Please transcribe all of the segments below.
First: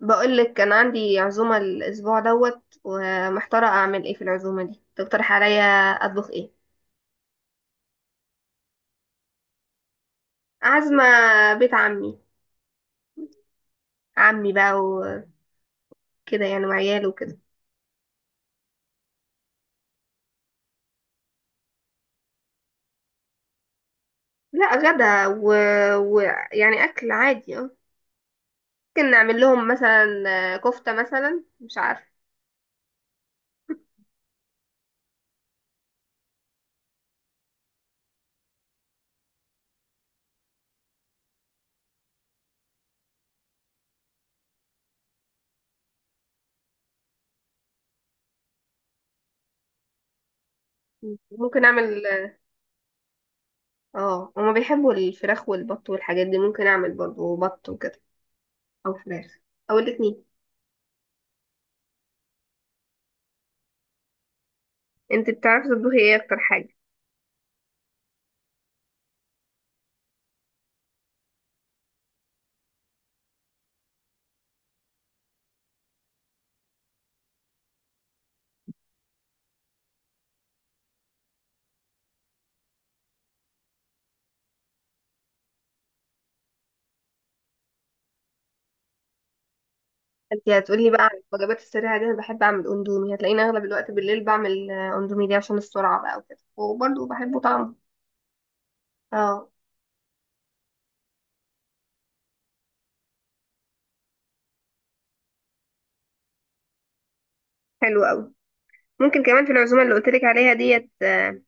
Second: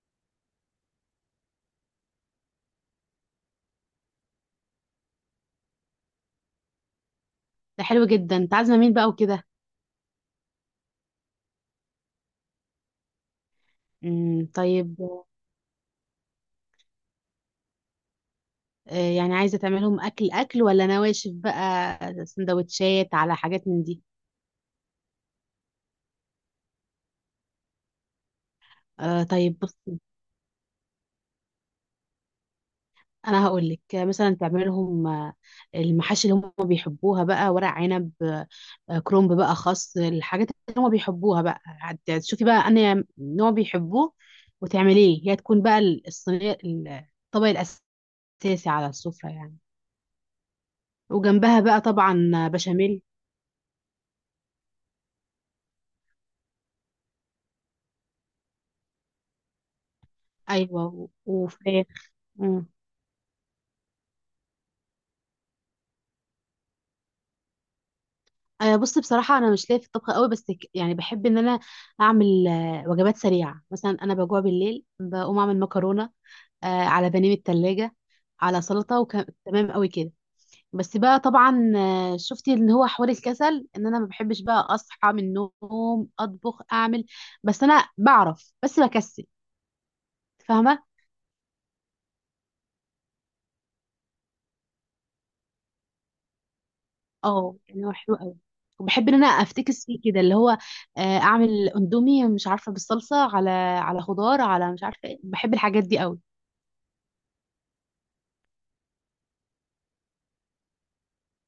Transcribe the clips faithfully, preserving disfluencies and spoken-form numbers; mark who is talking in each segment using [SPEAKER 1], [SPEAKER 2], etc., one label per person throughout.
[SPEAKER 1] بقول لك كان عندي عزومة الأسبوع دوت، ومحتارة أعمل إيه في العزومة دي. تقترح عليا أطبخ إيه؟
[SPEAKER 2] ده حلو جدا، انت عازمه مين بقى وكده؟
[SPEAKER 1] عازمة بيت عمي.
[SPEAKER 2] امم
[SPEAKER 1] عمي بقى
[SPEAKER 2] طيب.
[SPEAKER 1] وكده، يعني وعياله وكده.
[SPEAKER 2] آه، يعني عايزه تعملهم اكل اكل ولا نواشف بقى، سندوتشات على حاجات من دي؟
[SPEAKER 1] لا، غدا ويعني و... ويعني أكل عادي اه ممكن
[SPEAKER 2] آه
[SPEAKER 1] نعمل
[SPEAKER 2] طيب
[SPEAKER 1] لهم
[SPEAKER 2] بصي،
[SPEAKER 1] مثلا آه، كفتة مثلا، مش عارفة.
[SPEAKER 2] انا هقول لك مثلا تعملهم آه، المحاشي اللي هم بيحبوها بقى، ورق عنب، آه، كرنب بقى، خس، الحاجات اللي هم بيحبوها بقى. هت- تشوفي بقى انا نوع بيحبوه وتعمليه، هي تكون بقى الصينيه، الطبق الاساسي على السفره يعني، وجنبها
[SPEAKER 1] ممكن
[SPEAKER 2] بقى
[SPEAKER 1] أعمل.
[SPEAKER 2] طبعا بشاميل.
[SPEAKER 1] اه هما بيحبوا الفراخ والبط والحاجات دي، ممكن أعمل برضه بط وكده، أو فراخ أو الاتنين.
[SPEAKER 2] ايوه وفراخ. مم.
[SPEAKER 1] انت بتعرفي تطبخي ايه اكتر حاجة؟
[SPEAKER 2] آه، بص، بصراحة أنا مش ليا في الطبخ قوي، بس ك- يعني بحب إن أنا أعمل آه، وجبات سريعة. مثلا أنا بجوع بالليل بقوم أعمل مكرونة، آه، على بانيه من التلاجة، على سلطة، وتمام قوي كده. بس بقى طبعا، آه، شفتي إن هو حوار الكسل، إن أنا ما بحبش بقى أصحى من النوم أطبخ أعمل. بس أنا بعرف، بس بكسل.
[SPEAKER 1] انت
[SPEAKER 2] فاهمة.
[SPEAKER 1] هتقولي بقى عن الوجبات السريعه دي، انا بحب اعمل اندومي، هتلاقيني اغلب الوقت بالليل بعمل آه، اندومي دي عشان السرعه بقى وكده، وبرضه بحبه
[SPEAKER 2] اه
[SPEAKER 1] طعمه.
[SPEAKER 2] يعني هو حلو قوي، وبحب ان انا
[SPEAKER 1] اه
[SPEAKER 2] افتكس فيه كده، اللي هو آه، اعمل اندومي مش عارفه بالصلصه، على على خضار، على مش عارفه ايه. بحب الحاجات دي قوي.
[SPEAKER 1] حلو قوي. ممكن كمان في العزومه اللي قلت لك عليها ديت آه،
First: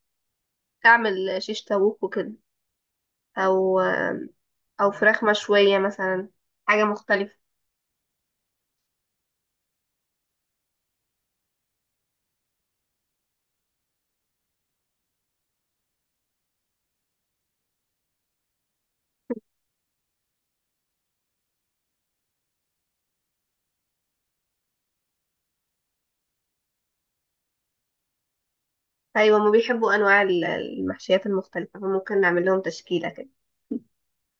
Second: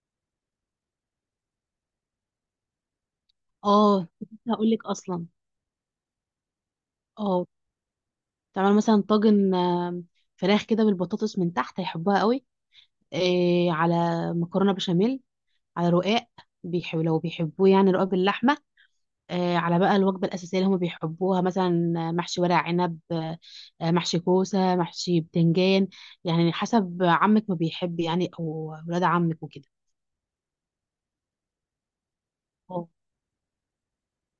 [SPEAKER 1] اعمل شيش طاووق وكده، او
[SPEAKER 2] اه
[SPEAKER 1] آه،
[SPEAKER 2] كنت لسه هقول لك
[SPEAKER 1] او فراخ
[SPEAKER 2] اصلا.
[SPEAKER 1] مشويه مثلا، حاجه مختلفه.
[SPEAKER 2] اه تعمل مثلا طاجن، آم، فراخ كده بالبطاطس من تحت، هيحبوها قوي. آه، على مكرونه بشاميل، على رقاق، بيحب لو بيحبوه يعني رقاق باللحمه. آه، على بقى الوجبة الأساسية اللي هم بيحبوها، مثلا آه، محشي ورق عنب، آه، آه، محشي كوسة، محشي بتنجان. يعني حسب عمك ما بيحب، يعني أو ولاد
[SPEAKER 1] ايوه
[SPEAKER 2] عمك
[SPEAKER 1] هما
[SPEAKER 2] وكده.
[SPEAKER 1] بيحبوا انواع ال- المحشيات المختلفه، فممكن نعمل لهم
[SPEAKER 2] اه
[SPEAKER 1] تشكيله كده.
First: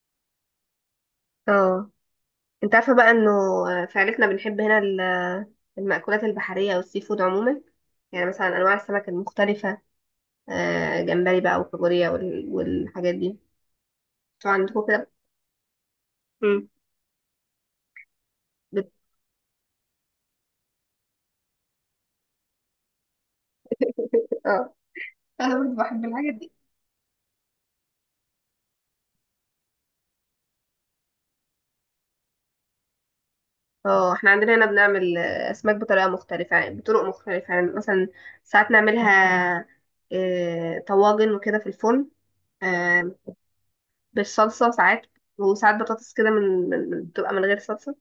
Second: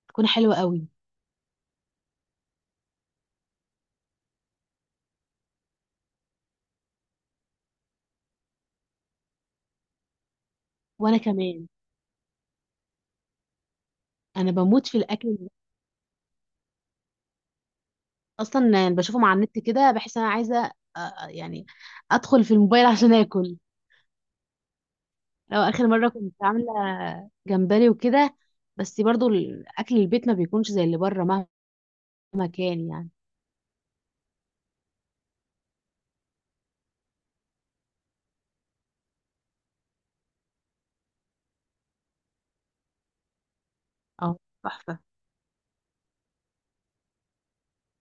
[SPEAKER 2] تكون حلوة قوي.
[SPEAKER 1] اه انت عارفه بقى انه آه، في عيلتنا بنحب هنا ال- المأكولات البحريه والسي فود عموما، يعني مثلا انواع السمك المختلفه، آه،
[SPEAKER 2] وأنا
[SPEAKER 1] جمبري بقى
[SPEAKER 2] كمان،
[SPEAKER 1] وكابوريا وال- والحاجات دي. انتوا
[SPEAKER 2] أنا
[SPEAKER 1] عندكم
[SPEAKER 2] بموت في
[SPEAKER 1] كده؟
[SPEAKER 2] الأكل.
[SPEAKER 1] مم.
[SPEAKER 2] أصلا
[SPEAKER 1] بت...
[SPEAKER 2] يعني بشوفهم على النت كده بحس أنا عايزة آه، آه، يعني أدخل في الموبايل عشان آكل.
[SPEAKER 1] اه انا
[SPEAKER 2] لو
[SPEAKER 1] برضه
[SPEAKER 2] آخر
[SPEAKER 1] بحب
[SPEAKER 2] مرة
[SPEAKER 1] الحاجات
[SPEAKER 2] كنت
[SPEAKER 1] دي.
[SPEAKER 2] عاملة جمبري وكده، بس برضو الأكل البيت ما بيكونش زي اللي بره مهما كان يعني.
[SPEAKER 1] اه احنا عندنا هنا بنعمل آه، اسماك بطريقه مختلفه، يعني بطرق مختلفه، يعني مثلا ساعات نعملها آه، طواجن وكده في الفرن، آه،
[SPEAKER 2] اه
[SPEAKER 1] بالصلصه
[SPEAKER 2] تحفة.
[SPEAKER 1] ساعات، وساعات بطاطس كده من من- من- بتبقى من غير صلصه.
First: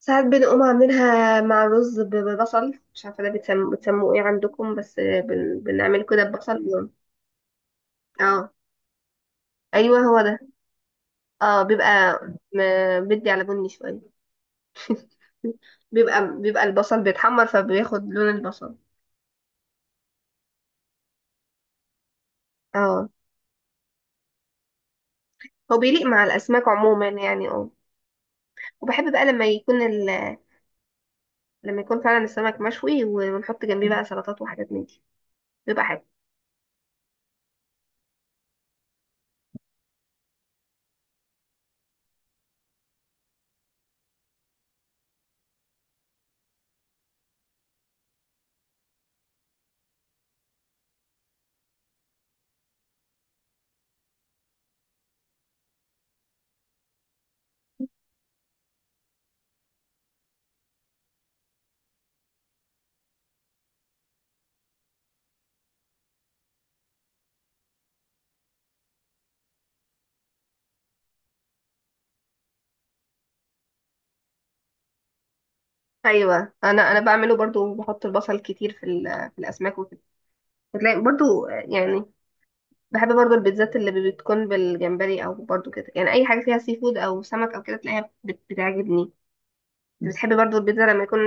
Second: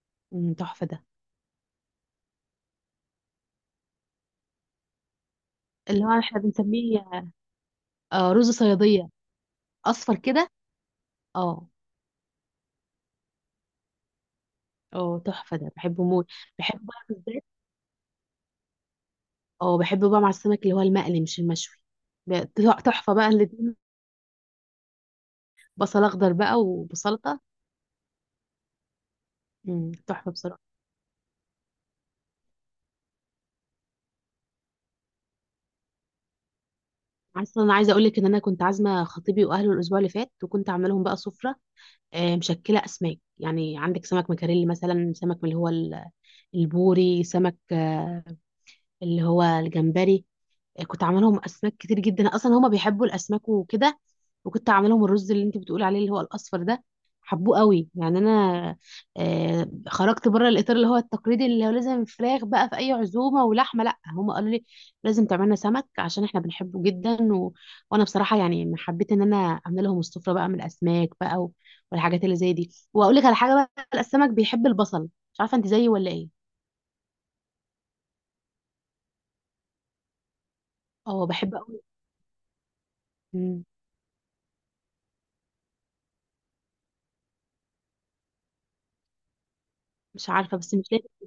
[SPEAKER 1] ساعات
[SPEAKER 2] مم،
[SPEAKER 1] بنقوم
[SPEAKER 2] تحفة ده،
[SPEAKER 1] عاملينها مع رز ب- ببصل، مش عارفه ده بتسم... بتسموه ايه عندكم، بس آه، بن... بنعمل
[SPEAKER 2] اللي هو
[SPEAKER 1] كده
[SPEAKER 2] احنا
[SPEAKER 1] ببصل و-
[SPEAKER 2] بنسميه آه، رز
[SPEAKER 1] اه
[SPEAKER 2] صيادية.
[SPEAKER 1] ايوه
[SPEAKER 2] اصفر
[SPEAKER 1] هو ده.
[SPEAKER 2] كده.
[SPEAKER 1] اه
[SPEAKER 2] اه.
[SPEAKER 1] بيبقى م- بدي على بني شوية.
[SPEAKER 2] اه تحفة ده، بحبه موت.
[SPEAKER 1] بيبقى بيبقى
[SPEAKER 2] بحبه
[SPEAKER 1] البصل
[SPEAKER 2] بقى بالذات.
[SPEAKER 1] بيتحمر، فبياخد لون البصل.
[SPEAKER 2] اه بحبه بقى مع السمك، اللي هو المقلي مش المشوي. ب-
[SPEAKER 1] اه
[SPEAKER 2] تحفة بقى الاتنين.
[SPEAKER 1] هو بيليق
[SPEAKER 2] بصل
[SPEAKER 1] مع
[SPEAKER 2] اخضر بقى،
[SPEAKER 1] الأسماك عموما
[SPEAKER 2] وبسلطة.
[SPEAKER 1] يعني اه وبحب بقى لما يكون
[SPEAKER 2] مم، تحفة
[SPEAKER 1] ال...
[SPEAKER 2] بصراحة.
[SPEAKER 1] لما يكون فعلا السمك مشوي، ونحط جنبيه بقى سلطات وحاجات من دي، بيبقى حلو.
[SPEAKER 2] اصلا انا عايزه اقول لك ان انا كنت عازمه خطيبي واهله الاسبوع اللي فات، وكنت عامله لهم بقى سفره آه، مشكله اسماك. يعني عندك سمك مكاريلي مثلا، سمك من اللي هو ال- البوري، سمك آه، اللي هو الجمبري. كنت عاملهم اسماك كتير جدا، اصلا هما بيحبوا الاسماك وكده. وكنت عاملهم الرز اللي انت بتقول عليه اللي هو الاصفر ده، حبوه قوي. يعني انا آه خرجت بره الاطار اللي هو التقليدي، اللي هو لازم فراخ بقى في اي عزومه ولحمه. لا، هما قالوا لي لازم تعملنا سمك عشان احنا بنحبه جدا. و... وانا بصراحه يعني حبيت ان انا اعمل لهم السفره بقى من الاسماك بقى، و... والحاجات اللي زي دي. واقول لك على حاجه بقى، السمك بيحب البصل، مش عارفه انت زيي ولا ايه.
[SPEAKER 1] ايوه انا انا بعمله برضو، بحط البصل كتير في ال... في الاسماك وكده. بتلاقي
[SPEAKER 2] اه
[SPEAKER 1] برضو
[SPEAKER 2] بحب
[SPEAKER 1] آه،
[SPEAKER 2] قوي.
[SPEAKER 1] يعني بحب برضو
[SPEAKER 2] مم.
[SPEAKER 1] البيتزات اللي بتكون بالجمبري، او برضو كده، يعني اي حاجه فيها سي فود او سمك او كده، تلاقيها بت... بتعجبني.
[SPEAKER 2] مش
[SPEAKER 1] بتحب برضو
[SPEAKER 2] عارفه بس
[SPEAKER 1] البيتزا
[SPEAKER 2] مش
[SPEAKER 1] لما
[SPEAKER 2] لاقي.
[SPEAKER 1] يكون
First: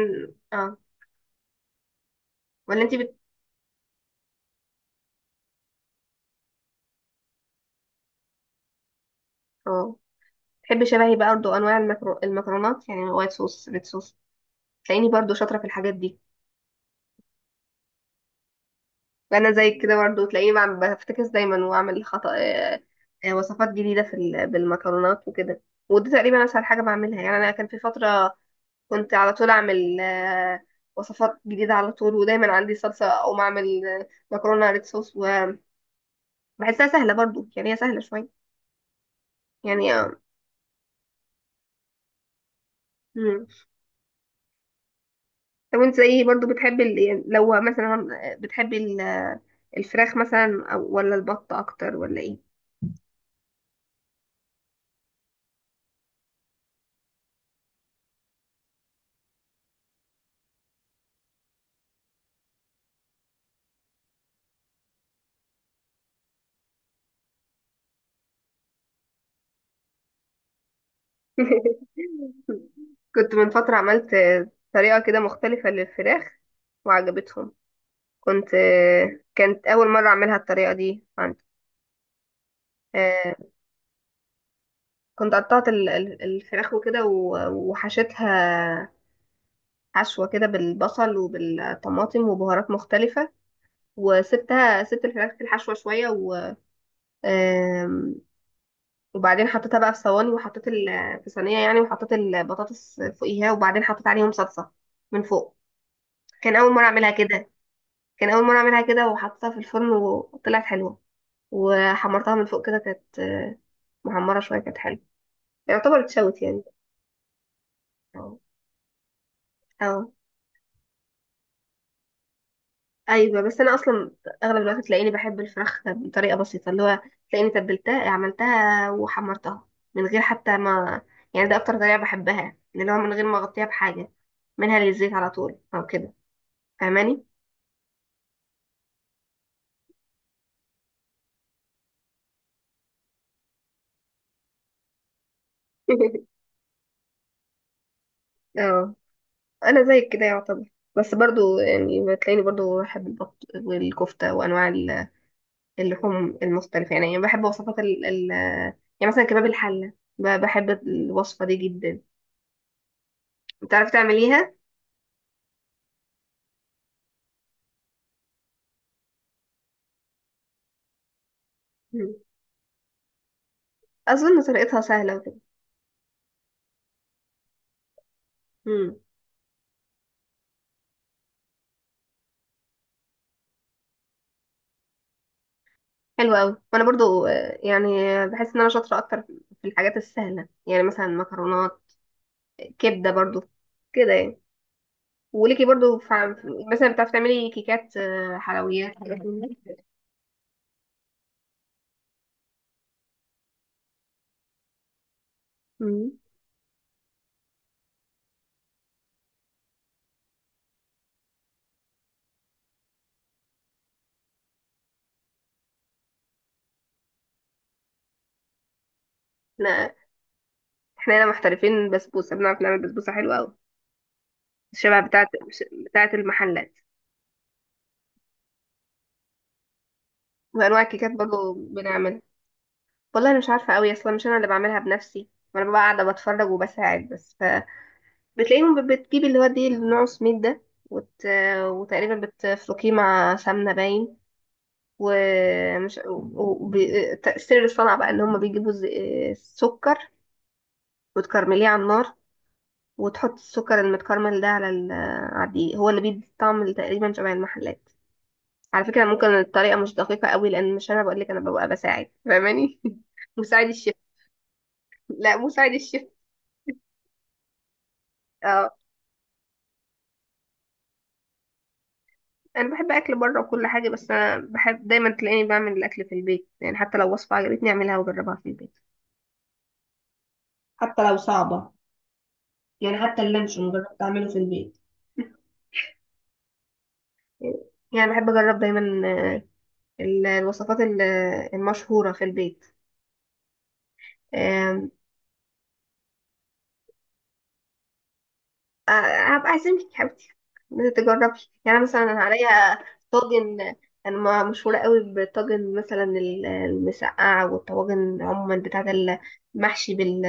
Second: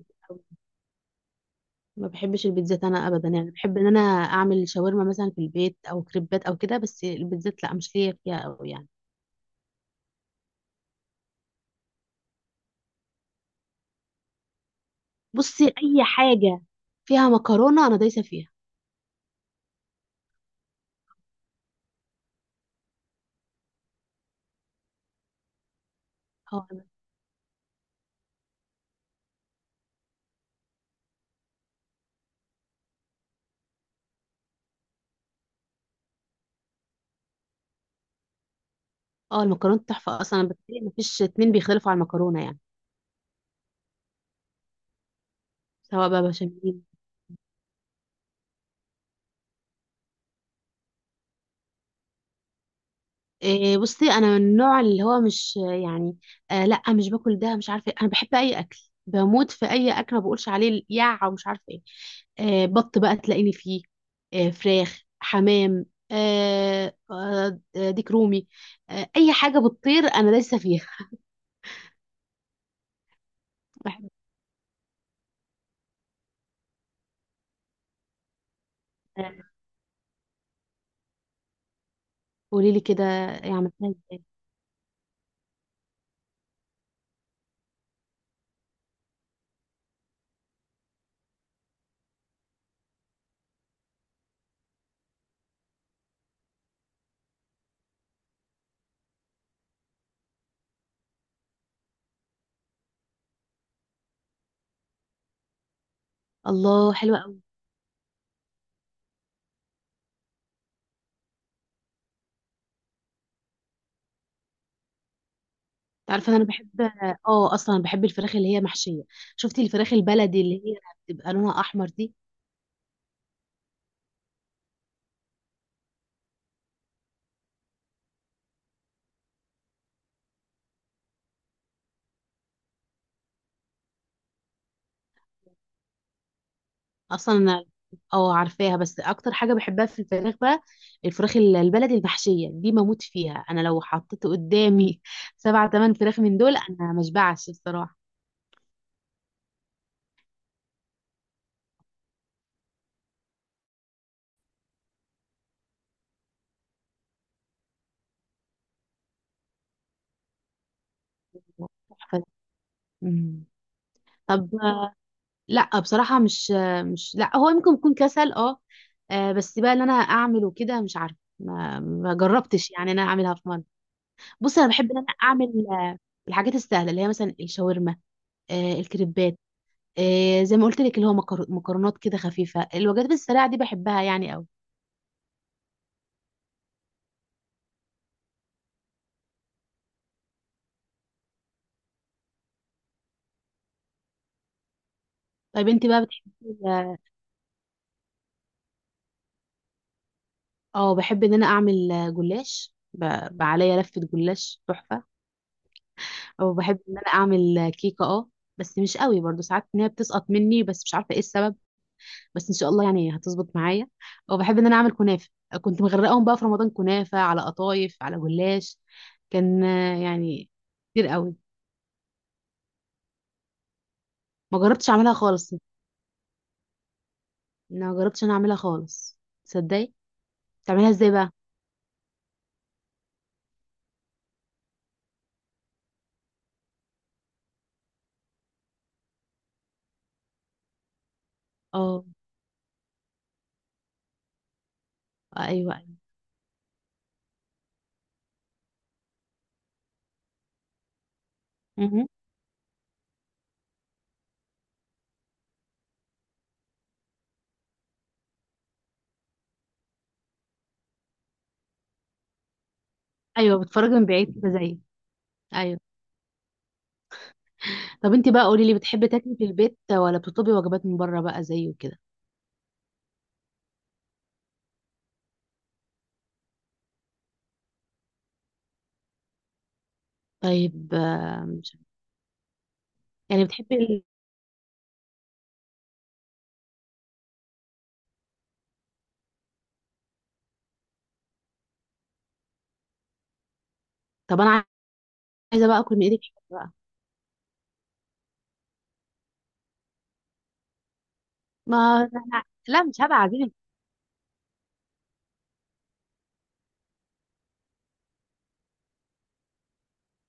[SPEAKER 1] اه
[SPEAKER 2] ما بحبش
[SPEAKER 1] ولا
[SPEAKER 2] البيتزات
[SPEAKER 1] انت
[SPEAKER 2] انا
[SPEAKER 1] بت...
[SPEAKER 2] ابدا يعني. بحب ان انا اعمل شاورما مثلا في البيت، او كريبات او كده، بس البيتزات لا، مش ليا فيها أوي يعني.
[SPEAKER 1] اه بتحبي شبهي بقى برضه انواع المكرو... المكرونات، يعني وايت صوص ريد صوص، تلاقيني برضه شاطره في
[SPEAKER 2] بصي
[SPEAKER 1] الحاجات
[SPEAKER 2] اي
[SPEAKER 1] دي.
[SPEAKER 2] حاجه فيها مكرونه انا دايسه فيها.
[SPEAKER 1] وانا زيك كده برضه، تلاقيني بعمل بفتكس دايما، واعمل خطأ آه، آه، وصفات جديده في ال... بالمكرونات وكده. ودي تقريبا اسهل
[SPEAKER 2] اه.
[SPEAKER 1] حاجه بعملها، يعني انا كان في فتره كنت على طول اعمل آه، وصفات جديده على طول، ودايما عندي صلصه او اعمل آه، مكرونه ريد صوص، وبحسها سهله برضه، يعني هي سهله شويه.
[SPEAKER 2] اه المكرونه
[SPEAKER 1] يعني آه،
[SPEAKER 2] تحفه اصلا، بتهيألي ما فيش اتنين بيختلفوا على المكرونه يعني.
[SPEAKER 1] مم. طب انت
[SPEAKER 2] سواء بقى
[SPEAKER 1] ايه برضو
[SPEAKER 2] بشاميل.
[SPEAKER 1] بتحبي ال... يعني لو مثلا بتحبي ال... الفراخ مثلا، أو- ولا البط اكتر ولا ايه؟
[SPEAKER 2] إيه، بصي انا من النوع اللي هو مش يعني، آه لا مش باكل ده مش عارفه إيه. انا بحب اي اكل، بموت في اي اكل، ما بقولش عليه يا ومش عارفه ايه. آه بط بقى تلاقيني فيه، آه فراخ، حمام، آه آه آه، ديك رومي. آه اي حاجه بتطير انا دايسه فيها.
[SPEAKER 1] كنت من فترة عملت
[SPEAKER 2] بحب.
[SPEAKER 1] طريقة كده مختلفة للفراخ، وعجبتهم، كنت كانت اول مرة اعملها الطريقة دي عندي.
[SPEAKER 2] قولي لي كده،
[SPEAKER 1] آه،
[SPEAKER 2] إيه عملتها ازاي؟
[SPEAKER 1] كنت قطعت ال- ال- الفراخ وكده و- وحشيتها حشوة كده بالبصل وبالطماطم وبهارات مختلفة، وسبتها، سبت الفراخ في الحشوة شوية و... وبعدين حطيتها بقى في صواني، وحطيت ال- في صينيه يعني، وحطيت البطاطس فوقيها، وبعدين حطيت عليهم صلصه من فوق. كان اول مره
[SPEAKER 2] الله
[SPEAKER 1] اعملها
[SPEAKER 2] حلوه قوي.
[SPEAKER 1] كده كان اول مره اعملها كده، وحطيتها في الفرن وطلعت حلوه، وحمرتها من فوق كده، كانت آه، محمره شويه، كانت حلوه. يعتبر
[SPEAKER 2] تعرفي
[SPEAKER 1] اتشوت
[SPEAKER 2] انا
[SPEAKER 1] يعني.
[SPEAKER 2] بحب، اه اصلا بحب الفراخ
[SPEAKER 1] اه
[SPEAKER 2] اللي هي محشيه. شفتي الفراخ
[SPEAKER 1] اه
[SPEAKER 2] البلدي اللي هي بتبقى لونها احمر دي؟
[SPEAKER 1] ايوه، بس انا اصلا اغلب الوقت تلاقيني بحب الفراخ بطريقه بسيطه، اللي هو تلاقيني تبلتها عملتها وحمرتها من غير حتى ما، يعني ده اكتر طريقه بحبها، اللي هو من غير ما اغطيها بحاجه، منها للزيت على طول او كده. فاهماني؟
[SPEAKER 2] اصلا اه عارفاها. بس اكتر حاجه بحبها في الفراخ بقى، الفراخ ال- البلدي المحشيه دي، بموت فيها انا. لو حطيت قدامي سبعة تمن فراخ من دول انا مشبعش بصراحه.
[SPEAKER 1] اه انا زيك كده يعتبر. بس برضو يعني بتلاقيني برضو بحب البط والكفتة وانواع ال- اللحوم المختلفة، يعني يعني بحب وصفات ال ال يعني مثلا كباب الحلة، ب- بحب الوصفة دي جدا.
[SPEAKER 2] تحفة. مم.
[SPEAKER 1] بتعرفي تعمليها؟
[SPEAKER 2] طب آه، لا بصراحه مش آه، مش لا، هو ممكن يكون كسل اه. آه، بس بقى اللي انا اعمله كده، مش عارفه، ما ما
[SPEAKER 1] مم.
[SPEAKER 2] جربتش يعني إن انا اعملها في مره.
[SPEAKER 1] اظن
[SPEAKER 2] بص انا
[SPEAKER 1] طريقتها
[SPEAKER 2] بحب ان انا
[SPEAKER 1] سهلة وكده.
[SPEAKER 2] اعمل آه، الحاجات السهله، اللي هي مثلا الشاورما، آه،
[SPEAKER 1] مم.
[SPEAKER 2] الكريبات. إيه، زي ما قلت لك، اللي هو مكر- مكرونات كده خفيفة، الوجبات السريعة دي بحبها يعني قوي.
[SPEAKER 1] حلوة اوي، وانا برضو آه، يعني بحس ان انا شاطرة اكتر في الحاجات السهلة، يعني مثلا مكرونات، كبدة برضو، كده يعني. وليكي
[SPEAKER 2] طيب انت
[SPEAKER 1] برضو
[SPEAKER 2] بقى
[SPEAKER 1] في-
[SPEAKER 2] بتحبي
[SPEAKER 1] مثلا
[SPEAKER 2] اه
[SPEAKER 1] بتعرفي تعملي كيكات آه، حلويات حاجات؟
[SPEAKER 2] آه، بحب ان انا اعمل آه، جلاش، ب- بقى عليا لفة جلاش تحفة.
[SPEAKER 1] مم.
[SPEAKER 2] او بحب ان انا اعمل آه، كيكة اه، بس مش قوي برضو ساعات ان هي بتسقط مني، بس مش عارفة ايه السبب. بس ان شاء الله يعني هتظبط معايا. او بحب ان انا اعمل كنافة. كنت مغرقاهم بقى في رمضان، كنافة على قطايف على جلاش، كان
[SPEAKER 1] احنا
[SPEAKER 2] آه، يعني كتير
[SPEAKER 1] احنا هنا
[SPEAKER 2] قوي.
[SPEAKER 1] محترفين بسبوسه، بنعرف نعمل بسبوسه حلوه قوي،
[SPEAKER 2] ما جربتش
[SPEAKER 1] الشبه
[SPEAKER 2] اعملها
[SPEAKER 1] بتاعه
[SPEAKER 2] خالص.
[SPEAKER 1] بتاعه المحلات،
[SPEAKER 2] ما جربتش انا اعملها خالص، تصدقي.
[SPEAKER 1] وانواع
[SPEAKER 2] بتعملها ازاي
[SPEAKER 1] الكيكات
[SPEAKER 2] بقى؟
[SPEAKER 1] برضه بنعمل. والله انا مش عارفه قوي، اصلا مش انا اللي بعملها بنفسي، انا ببقى قاعده بتفرج وبساعد بس. فبتلاقيهم ب- بتجيب اللي هو دي النوع سميد ده، وت...
[SPEAKER 2] اه
[SPEAKER 1] وتقريبا بتفركيه مع سمنه باين،
[SPEAKER 2] ايوه ايوه.
[SPEAKER 1] ومش وب... تأثير الصنعة بقى ان هم بيجيبوا ز- سكر وتكرمليه على
[SPEAKER 2] مهم.
[SPEAKER 1] النار، وتحط السكر المتكرمل ده على ال- آه، على الدقيق، هو اللي بيدي طعم تقريبا شبه المحلات. على فكرة ممكن الطريقة مش دقيقة قوي، لأن مش أنا بقولك، أنا ببقى بساعد. فاهماني؟
[SPEAKER 2] ايوه
[SPEAKER 1] مساعد
[SPEAKER 2] بتفرج
[SPEAKER 1] الشيف.
[SPEAKER 2] من بعيد كده زيي.
[SPEAKER 1] لا، مساعد
[SPEAKER 2] ايوه.
[SPEAKER 1] الشيف.
[SPEAKER 2] طب انت بقى قولي لي،
[SPEAKER 1] اه
[SPEAKER 2] بتحبي تاكلي في البيت ولا بتطلبي وجبات من بره بقى زيي وكده؟
[SPEAKER 1] أنا بحب أكل بره وكل حاجة، بس أنا بحب دايما تلاقيني بعمل الأكل في البيت، يعني حتى لو وصفة عجبتني أعملها وأجربها في البيت،
[SPEAKER 2] طيب
[SPEAKER 1] حتى لو
[SPEAKER 2] آه،
[SPEAKER 1] صعبة،
[SPEAKER 2] مش عارفة.
[SPEAKER 1] يعني حتى
[SPEAKER 2] يعني
[SPEAKER 1] اللانشون
[SPEAKER 2] بتحبي
[SPEAKER 1] جربت
[SPEAKER 2] ال...
[SPEAKER 1] أعمله في البيت. يعني بحب أجرب دايما آه، ال- الوصفات ال- المشهورة في البيت.
[SPEAKER 2] طب انا
[SPEAKER 1] آم،
[SPEAKER 2] عايزه بقى اكل من ايدك حاجة بقى.
[SPEAKER 1] آه، هبقى اعزمك يا حبيبتي تجربي،
[SPEAKER 2] ما
[SPEAKER 1] يعني مثلا انا
[SPEAKER 2] أنا...
[SPEAKER 1] عليا
[SPEAKER 2] لا مش هبقى عزيزي.
[SPEAKER 1] طاجن، انا ما- مشهوره قوي بالطاجن، مثلا ال- المسقعه والطواجن عموما، بتاعه المحشي بال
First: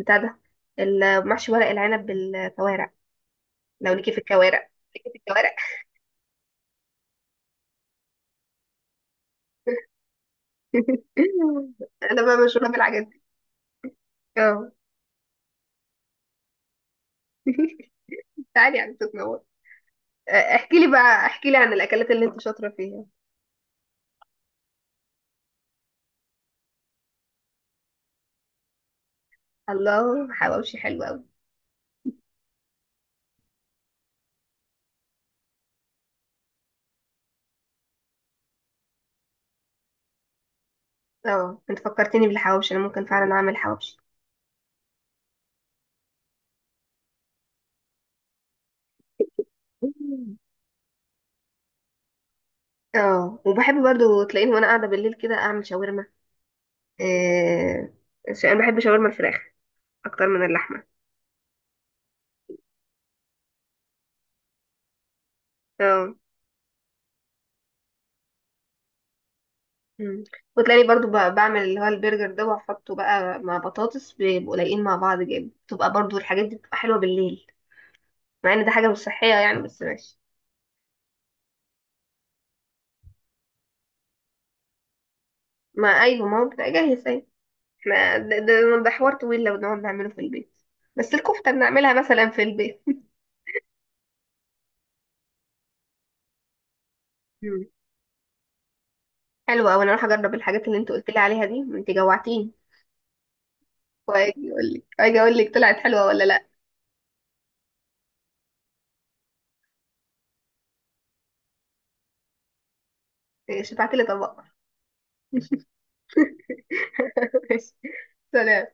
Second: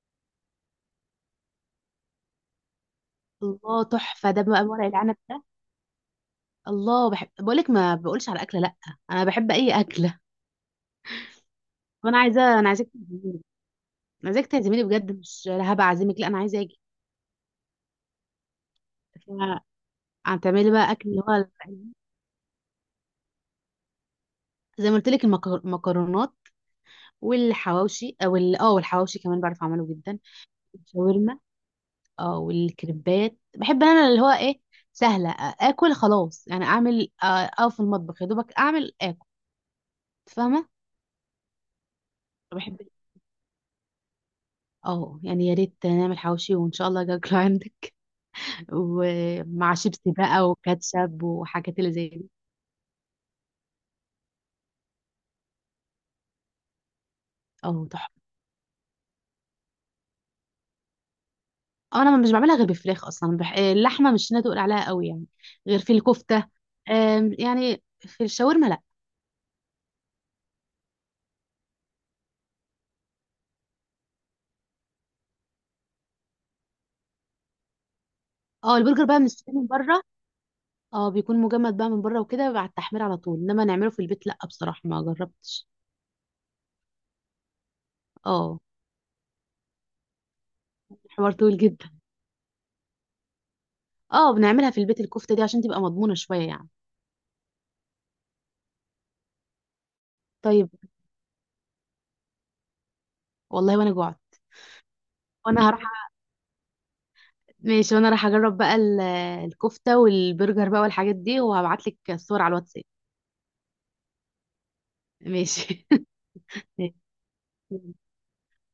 [SPEAKER 1] بتاع ده، المحشي ورق العنب بالكوارع.
[SPEAKER 2] الله
[SPEAKER 1] لو ليكي في
[SPEAKER 2] تحفه ده بقى،
[SPEAKER 1] الكوارع،
[SPEAKER 2] ورق
[SPEAKER 1] ليكي في
[SPEAKER 2] العنب ده.
[SPEAKER 1] الكوارع.
[SPEAKER 2] الله، بحب، بقول لك ما بقولش على اكله لا، انا بحب اي اكله. وانا
[SPEAKER 1] انا بقى
[SPEAKER 2] عايزه،
[SPEAKER 1] مشهوره
[SPEAKER 2] انا عايزاك
[SPEAKER 1] بالحاجات دي.
[SPEAKER 2] تعزميني. انا عايزاك
[SPEAKER 1] اه
[SPEAKER 2] تعزميني بجد، مش لا هبقى اعزمك، لا انا عايزه اجي.
[SPEAKER 1] تعالي يعني تتنور. آه،
[SPEAKER 2] فهتعملي
[SPEAKER 1] احكي لي
[SPEAKER 2] بقى اكل اللي
[SPEAKER 1] بقى
[SPEAKER 2] هو،
[SPEAKER 1] احكي لي عن الاكلات اللي انت شاطره فيها.
[SPEAKER 2] زي ما قلت لك، المكرونات والحواوشي او ال- اه والحواوشي كمان، بعرف اعمله جدا.
[SPEAKER 1] الله، حواوشي حلو قوي.
[SPEAKER 2] الشاورما. اه والكريبات بحب انا، اللي هو ايه، سهله، آ- اكل خلاص يعني، اعمل آه، اقف في المطبخ يا دوبك اعمل اكل، فاهمه.
[SPEAKER 1] اه انت فكرتني بالحواوشي،
[SPEAKER 2] بحب.
[SPEAKER 1] انا ممكن فعلا اعمل حواوشي.
[SPEAKER 2] اه يعني يا ريت نعمل حواوشي، وان شاء الله اجي اكله عندك ومع شيبسي بقى وكاتشب وحاجات اللي زي دي.
[SPEAKER 1] اه وبحب برضو تلاقيني وانا قاعده بالليل كده اعمل شاورما.
[SPEAKER 2] اه
[SPEAKER 1] آه
[SPEAKER 2] تحفه.
[SPEAKER 1] ش- انا بحب شاورما الفراخ اكتر من اللحمه.
[SPEAKER 2] انا مش بعملها غير بالفراخ اصلا، بح... آه، اللحمه مش انا تقول عليها قوي يعني، غير في
[SPEAKER 1] اه
[SPEAKER 2] الكفته. آم، يعني في الشاورما لا.
[SPEAKER 1] مم. وتلاقيني برضو ب- بعمل اللي هو البرجر ده، واحطه بقى مع بطاطس، بيبقوا لايقين مع بعض جامد، بتبقى برضو الحاجات دي بتبقى حلوه بالليل، مع ان ده
[SPEAKER 2] اه
[SPEAKER 1] حاجه مش
[SPEAKER 2] البرجر بقى
[SPEAKER 1] صحيه
[SPEAKER 2] بنشتريه
[SPEAKER 1] يعني،
[SPEAKER 2] من
[SPEAKER 1] بس
[SPEAKER 2] بره.
[SPEAKER 1] ماشي.
[SPEAKER 2] اه بيكون مجمد بقى من بره وكده بعد التحمير على طول، انما نعمله في البيت لا بصراحه ما جربتش.
[SPEAKER 1] ما ايوه، ما هو بتبقى جاهز اهي، احنا ده,
[SPEAKER 2] اه
[SPEAKER 1] ده, ده حوار طويل لو نقعد نعمله في البيت. بس
[SPEAKER 2] حوار
[SPEAKER 1] الكفته
[SPEAKER 2] طويل جدا.
[SPEAKER 1] بنعملها مثلا في البيت.
[SPEAKER 2] اه بنعملها في البيت الكفته دي عشان تبقى مضمونه شويه يعني.
[SPEAKER 1] مم. حلوه اوي، انا اروح اجرب الحاجات
[SPEAKER 2] طيب،
[SPEAKER 1] اللي انت قلت لي عليها دي، انت جوعتيني.
[SPEAKER 2] والله وانا جوعت.
[SPEAKER 1] واجي اقول لك، واجي اقول لك
[SPEAKER 2] وانا
[SPEAKER 1] طلعت
[SPEAKER 2] هروح
[SPEAKER 1] حلوه
[SPEAKER 2] أعمل-
[SPEAKER 1] ولا لا.
[SPEAKER 2] ماشي، وانا راح اجرب بقى ال- الكفته والبرجر بقى والحاجات دي، وهبعت لك الصور على الواتساب.
[SPEAKER 1] إيه، شفعت لي طبق.
[SPEAKER 2] ماشي
[SPEAKER 1] ماشي.
[SPEAKER 2] ماشي.
[SPEAKER 1] سلام.